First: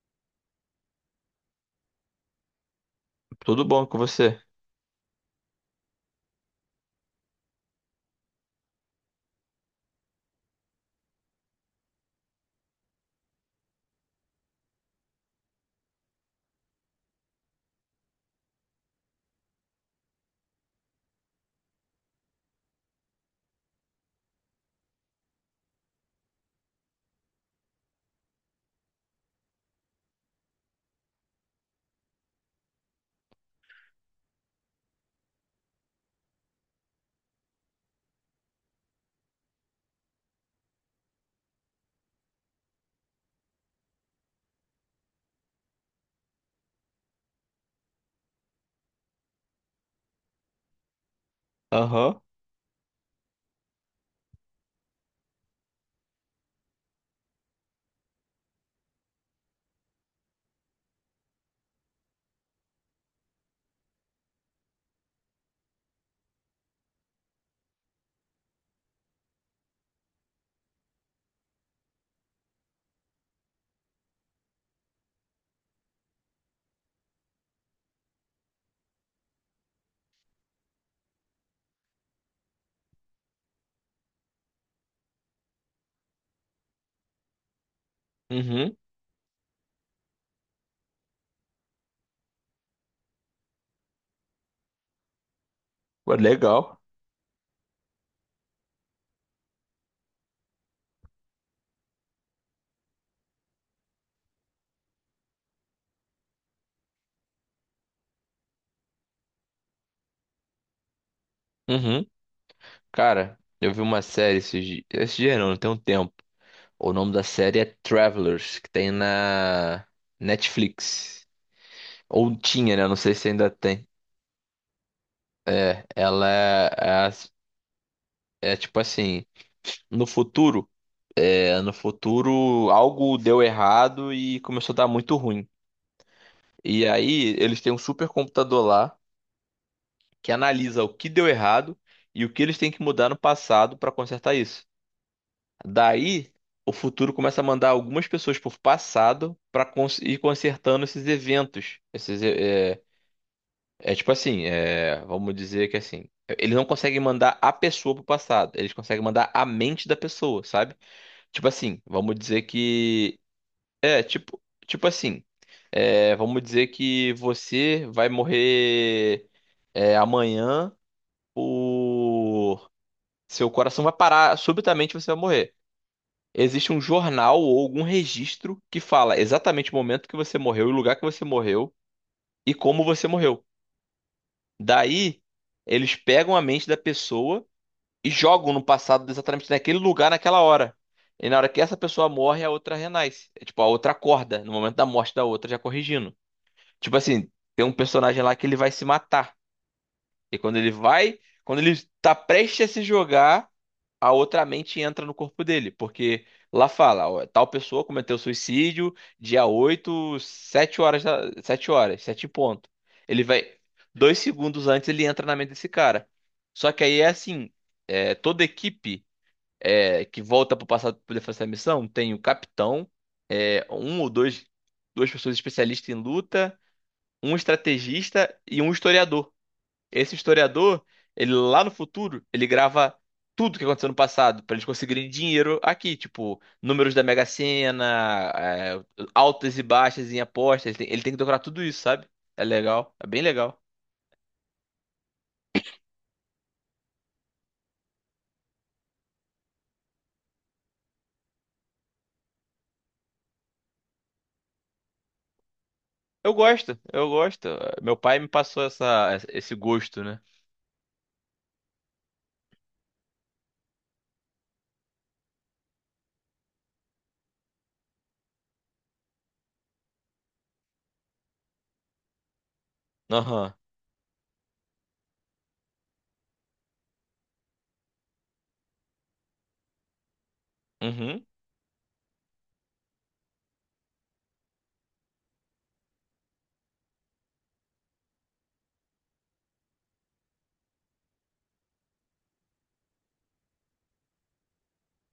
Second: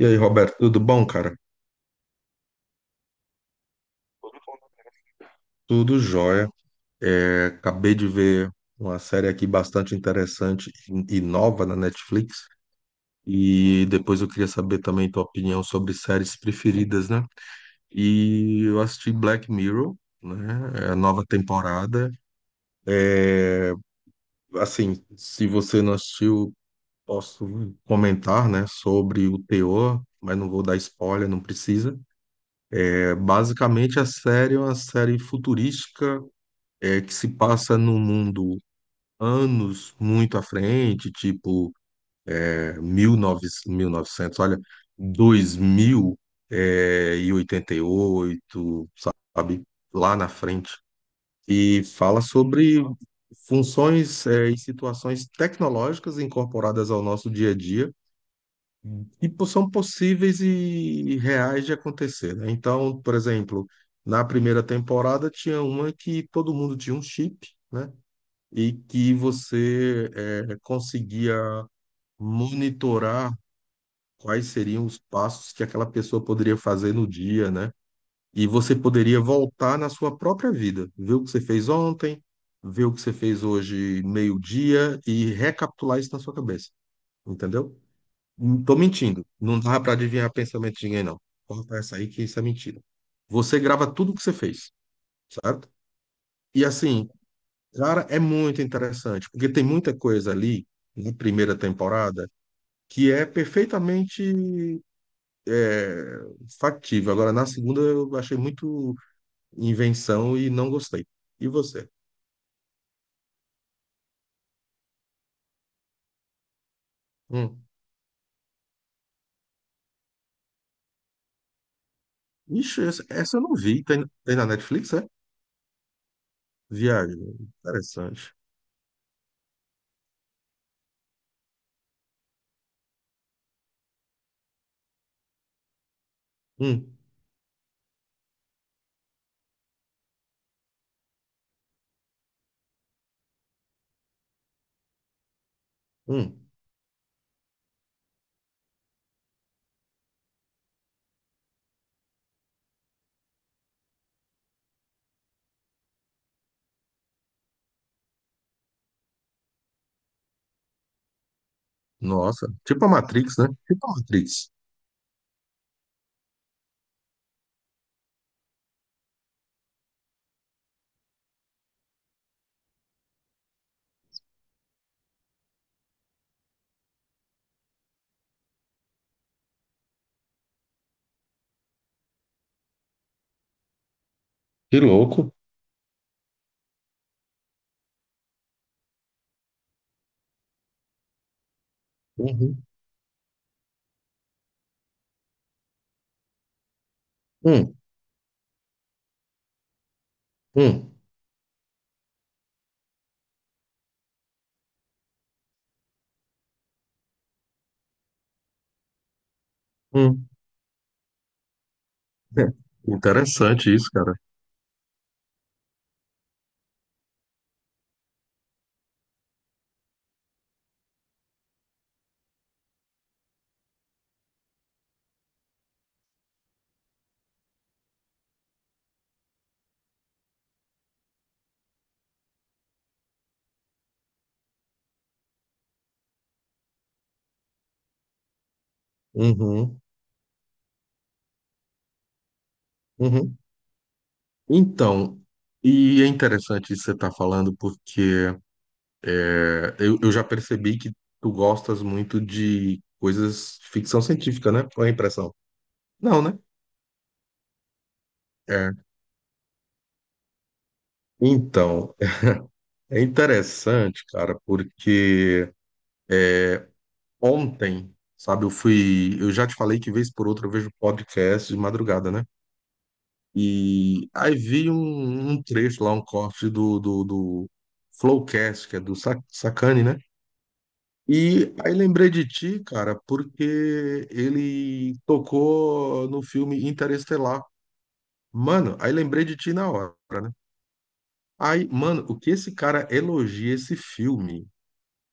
E aí, Roberto, tudo bom, cara? Tudo bom com você? Tudo jóia. Acabei de ver uma série aqui bastante interessante e nova na Netflix. E depois eu queria saber também tua opinião sobre séries preferidas, né? E eu assisti Black Mirror, né? É a nova temporada. É, assim, se você não assistiu, posso comentar, né, sobre o teor, mas não vou dar spoiler, não precisa. Basicamente, a série é uma série futurística que se passa num mundo anos muito à frente, tipo 1900, novecentos, mil e novecentos, olha, 2000 e 88, sabe, lá na frente. E Aham. fala sobre funções, e situações tecnológicas incorporadas ao nosso dia a dia que são possíveis e reais de acontecer, né? Então, por exemplo, na primeira temporada tinha uma que todo mundo tinha um chip, né? E que você conseguia monitorar quais seriam os passos que aquela pessoa poderia fazer no dia, né? E você poderia voltar na sua própria vida, ver o que você fez ontem, ver o que você fez hoje meio-dia e recapitular isso na sua cabeça, entendeu? Não Uhum. tô mentindo, não dá para adivinhar pensamento de ninguém, não. Corta essa aí que isso é mentira. Você grava tudo o que você fez, certo? Ué, E legal. assim, cara, é muito interessante, porque tem muita coisa ali na primeira temporada que é perfeitamente é, factível. Agora, na segunda, eu achei muito invenção e não gostei. E você? Uhum. Cara, eu vi uma série esses dias. Esse dia não, tem um tempo. O nome da série Hum. é Travelers, que tem na Netflix. Ou tinha, Ixi, né? Não sei se essa eu ainda não vi. tem. Tem na Netflix, é? É, ela é, é, as- Viagem. Interessante. É tipo assim, no futuro, no futuro algo deu errado e começou a dar muito ruim. E Hum. aí eles têm um super computador lá, que analisa o que deu errado e o que eles têm que mudar no passado para consertar isso. Daí, Hum. o futuro começa a mandar algumas pessoas por passado para ir consertando esses eventos. É tipo assim, vamos dizer que assim. Eles não conseguem mandar a pessoa pro passado, eles conseguem mandar a mente da pessoa, sabe? Tipo assim, vamos dizer Nossa, tipo a que. Matrix, né? Tipo a É, tipo, Matrix. tipo assim. Vamos dizer que você vai morrer, amanhã. Por Seu coração vai parar, subitamente você vai morrer. Existe um jornal ou algum registro que fala exatamente o momento que você morreu, o lugar que você morreu e como você morreu. Que Daí, louco. eles pegam a mente da pessoa e jogam no passado exatamente naquele lugar, naquela hora. E na hora que essa pessoa morre, a Uhum. outra renasce. É tipo, a outra acorda no momento da morte da outra, já corrigindo. Tipo assim, tem um Hum. personagem lá que ele vai se matar. E quando ele Hum. vai, quando ele tá prestes a se jogar, a outra mente entra no corpo dele, porque lá fala, ó, tal pessoa cometeu suicídio dia oito Hum. 7 horas, 7 horas, 7 em É. ponto. Ele vai, Interessante isso, cara. dois segundos antes ele entra na mente desse cara. Só que aí é assim, toda equipe, que volta pro passado para poder fazer essa missão, tem o capitão, um ou dois, duas pessoas especialistas em luta, um estrategista e um historiador. Esse historiador, ele lá no futuro, ele grava tudo que aconteceu no passado pra eles conseguirem dinheiro aqui, tipo, números da Mega Sena, altas e Uhum. baixas em apostas, ele tem que decorar tudo isso, sabe? É legal, é bem Uhum. legal. Então, e é interessante você estar falando, porque eu já percebi que tu gostas muito de coisas ficção científica, né? Qual é a impressão? Não, né? Eu gosto. Meu pai me passou É. Esse gosto, né? Então, é interessante, cara, porque ontem, sabe, eu fui. Eu já te falei que vez por outra eu vejo podcast de madrugada, né? Aham. E aí vi um trecho lá, um corte do Flowcast, que é do Sacani, né? Uhum. E aí lembrei de ti, cara, porque ele tocou no filme Interestelar. Mano, aí lembrei de ti na hora, né? Aí, mano, o que esse cara elogia esse filme,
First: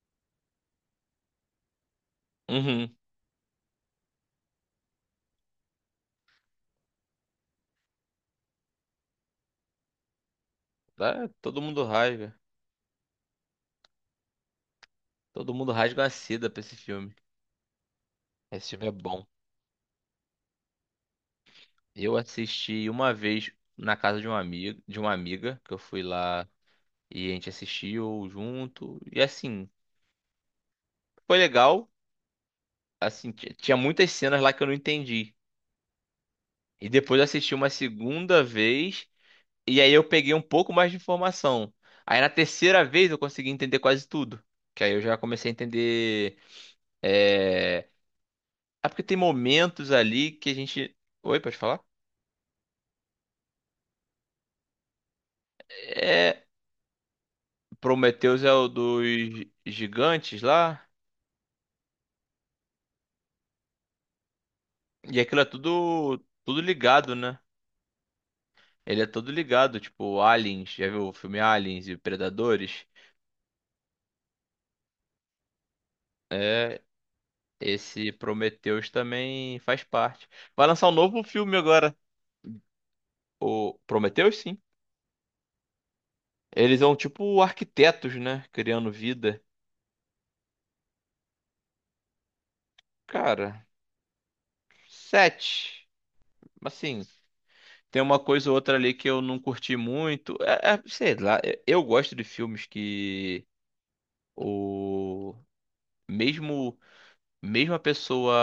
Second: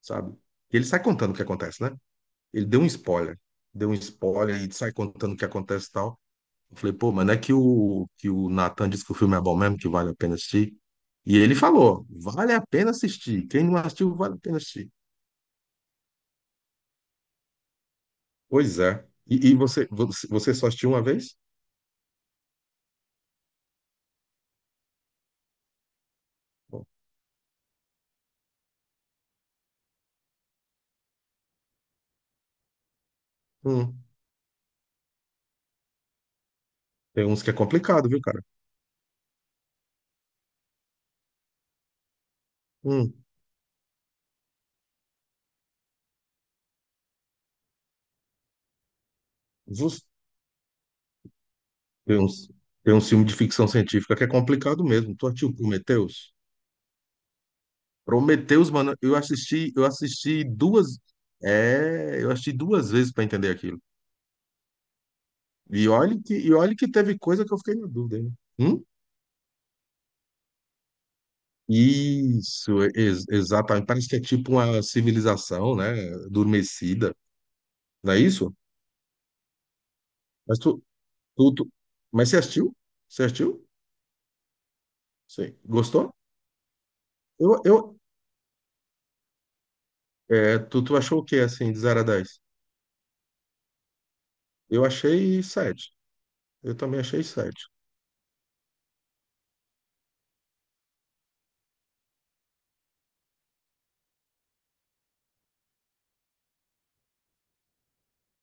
sabe? Ele sai contando o que acontece, né? Ele deu um Uhum. spoiler. Deu um spoiler e sai contando o que acontece e tal. Eu falei, pô, mano, é que que o Nathan disse que o filme é bom mesmo, que vale a pena assistir. Ah, E ele todo mundo falou, rasga. vale a pena assistir. Quem não assistiu, vale a pena assistir. Todo mundo rasga uma seda pra esse filme. Esse Pois filme é é. bom. E você, você só assistiu uma vez? Eu assisti uma vez na casa de um amigo, de uma amiga, que eu fui lá, e a gente assistiu junto. E assim, foi legal. Assim, tinha Hum. muitas cenas lá que eu não entendi. E depois eu Tem uns que assisti é uma complicado, viu, cara? segunda vez. E aí eu peguei um pouco mais de informação. Aí na terceira vez Hum. eu consegui entender quase tudo. Que aí eu já comecei a entender. É, é porque tem momentos Zus. ali que a gente. Oi, pode falar? Tem uns, tem um filme de ficção científica que é complicado mesmo. Tu assistiu Prometheus? É. Prometheus é o Prometheus, mano, dos eu gigantes assisti lá. duas, eu assisti duas vezes pra entender aquilo. E aquilo é tudo, E tudo olha que ligado, teve né? coisa que eu fiquei na dúvida, hein? Hum? Ele é todo ligado, tipo, Aliens, já viu o filme Aliens e Isso, Predadores? Exatamente. Parece que é tipo uma civilização, né? É, Adormecida, esse não é isso? Prometheus também faz parte. Mas Vai lançar um novo tu, filme tu- agora, mas você assistiu? Você assistiu? o Prometheus, sim. Sim. Gostou? Eles são tipo Eu, eu, arquitetos, né? Criando vida. É, tu achou o que, assim, de 0 a dez. Cara, Eu achei sete. sete. Eu também Assim, achei sete. tem uma coisa ou outra ali que eu não curti muito. Sei lá, eu gosto de filmes que o mesmo mesmo a pessoa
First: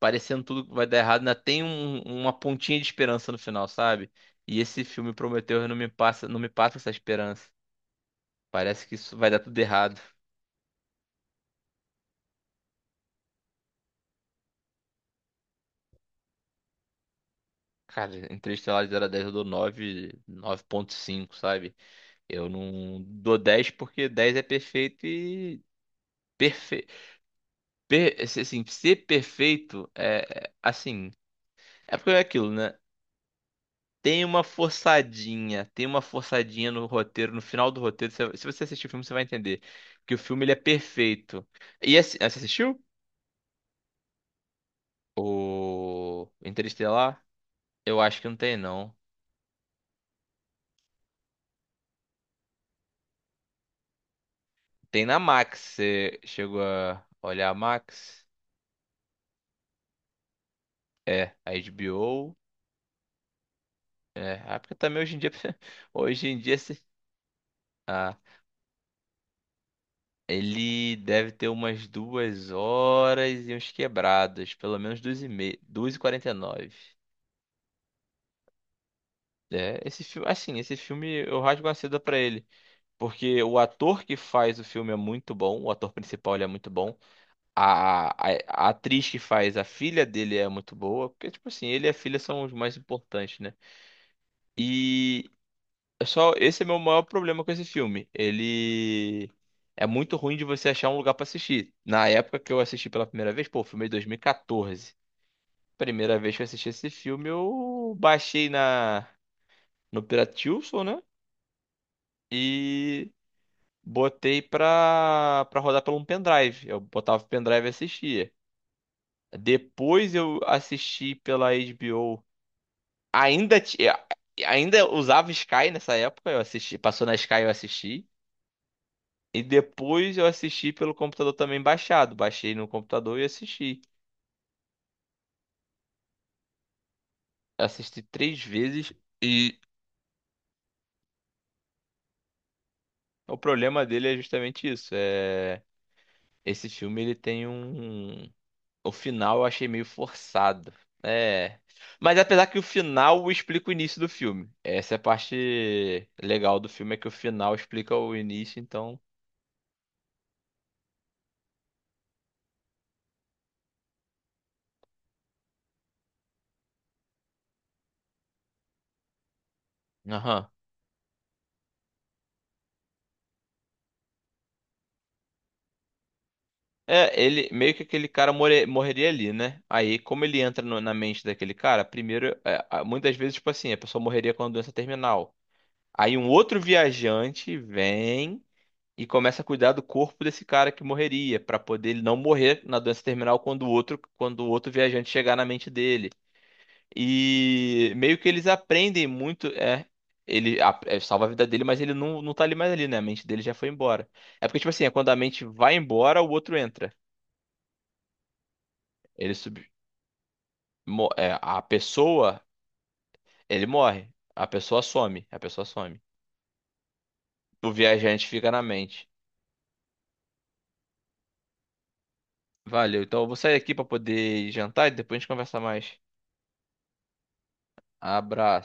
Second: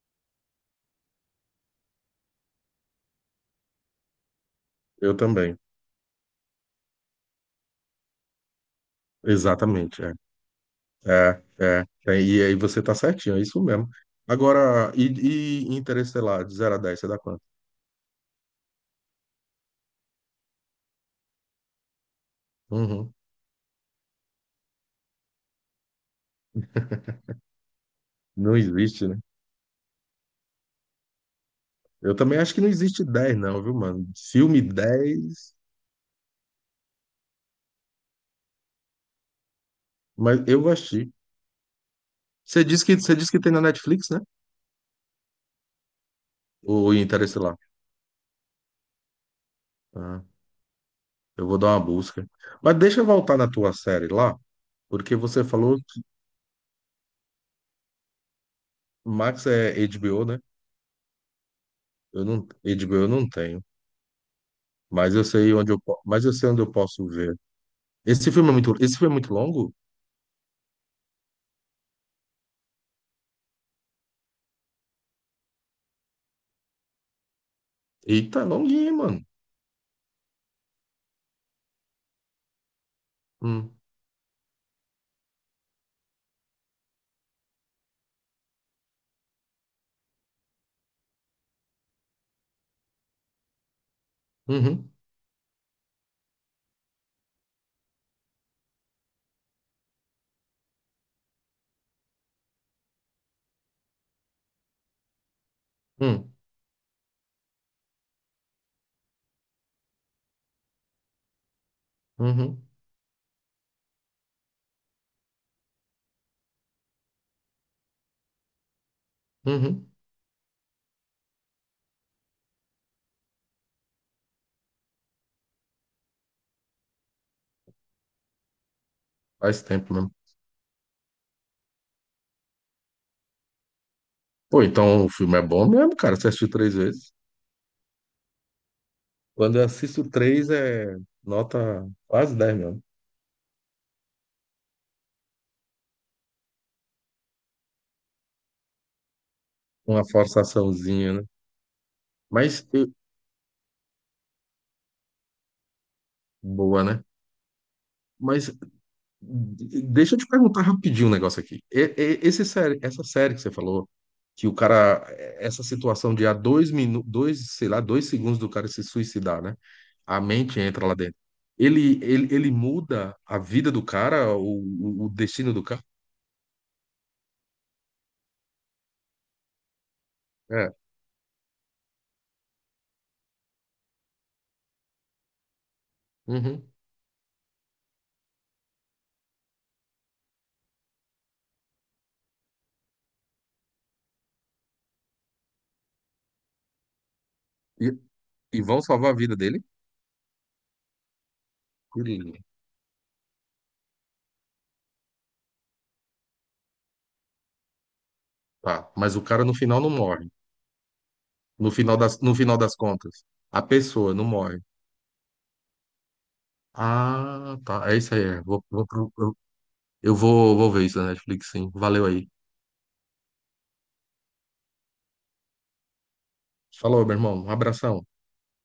parecendo tudo que vai dar errado, ainda tem uma pontinha de esperança no final, sabe? E esse filme Eu também. Prometeu não me passa, não me passa essa esperança. Parece que isso vai dar tudo errado. Exatamente, é. E aí você tá certinho, é isso mesmo. Agora, e Interestelar, de 0 a 10 você dá quanto? Cara, Interestelar de 0 a 10 eu dou 9, 9,5, sabe? Eu não Uhum. dou 10 porque 10 é perfeito e perfe... Não assim, ser existe, né? perfeito é assim, é porque Eu é também aquilo, acho que não né? existe 10 não, viu, mano? Filme dez, Tem uma forçadinha no roteiro, no final do roteiro. Se você assistir o filme, você vai entender. Que o mas filme ele é eu vou assistir. perfeito. Você assistiu? Você disse que tem na Netflix, né? O O Interestelar? Interestelar. Eu acho que não tem, não. Ah, eu vou dar uma busca. Mas deixa eu voltar na tua série lá, Tem porque na você Max. falou, Você chegou a olhar a Max? Max é HBO, né? É, a Eu HBO. não, eu digo, eu não tenho, Porque também hoje mas em eu dia. sei onde mas Hoje eu em sei dia. onde eu posso ver. Ah, Esse filme é muito, esse filme é muito longo? ele deve ter umas duas horas e uns quebrados. Pelo menos duas e meia. Duas e quarenta e nove. Eita, é longuinho, mano. É, esse filme, assim, esse filme eu rasgo a seda pra ele, porque o Hum, ator que faz o filme é muito bom, o ator principal ele é muito bom, a atriz que faz a filha dele é muito boa, porque tipo assim, ele e a filha são os mais importantes, né? uhum, E é só esse é meu maior problema com esse filme, ele é muito ruim de você achar um lugar pra assistir. Na época que eu assisti pela primeira vez, pô, o filme é de 2014. Primeira hum, vez que eu assisti esse filme, eu baixei na no Piratilson, né? uhum, E botei pra rodar pelo um pendrive. Eu botava o pendrive e assistia. uhum. Depois eu assisti pela HBO. Ainda, ainda usava Sky nessa época, eu assisti, passou na Sky eu assisti. E Faz tempo mesmo. depois eu assisti pelo computador também baixado. Baixei no computador e assisti. Pô, então o filme é bom mesmo, cara. Você assistiu três vezes? Assisti três vezes e Quando eu assisto três, é nota quase dez, mesmo. o problema dele é justamente isso. É... esse filme ele tem um. O final eu achei meio Uma forçado. forçaçãozinha, né? É. Mas apesar que o Mas, eu- final explica o início do filme. Essa é a parte legal do boa, filme, é né? que o final explica o Mas início, então. Deixa eu te perguntar rapidinho um negócio aqui. Esse série, essa série que você falou. Que o cara, essa situação de há dois minutos, dois, sei lá, dois segundos do cara se suicidar, né? A Aham. mente entra lá dentro. Ele muda a vida do cara, o destino do cara. É, ele meio que aquele cara morreria ali, né? Aí, como ele entra É. Na mente daquele cara, primeiro, muitas vezes, tipo assim, a pessoa morreria com a doença terminal. Aí um outro Uhum. viajante vem e começa a cuidar do corpo desse cara que morreria, pra poder ele não morrer na doença terminal quando o outro viajante chegar na mente dele. E E, meio que eles e vão aprendem salvar a vida muito, dele? é. É, salva a vida dele, mas ele não, Ele- não tá ali mais ali, né? A mente dele já foi embora. É porque, tipo assim, é quando a mente vai embora, o outro entra. tá. Mas o Ele cara no sub, final não morre. É, a No pessoa, final das contas, a ele morre. pessoa não A morre. pessoa some. A pessoa some. Ah, O tá. É isso aí. viajante É. fica na Vou, vou, mente. pro- eu vou ver isso na Netflix, sim. Valeu aí. Valeu. Então eu vou sair aqui pra poder jantar e depois a gente conversa mais. Falou, meu irmão. Um abração. Abraço.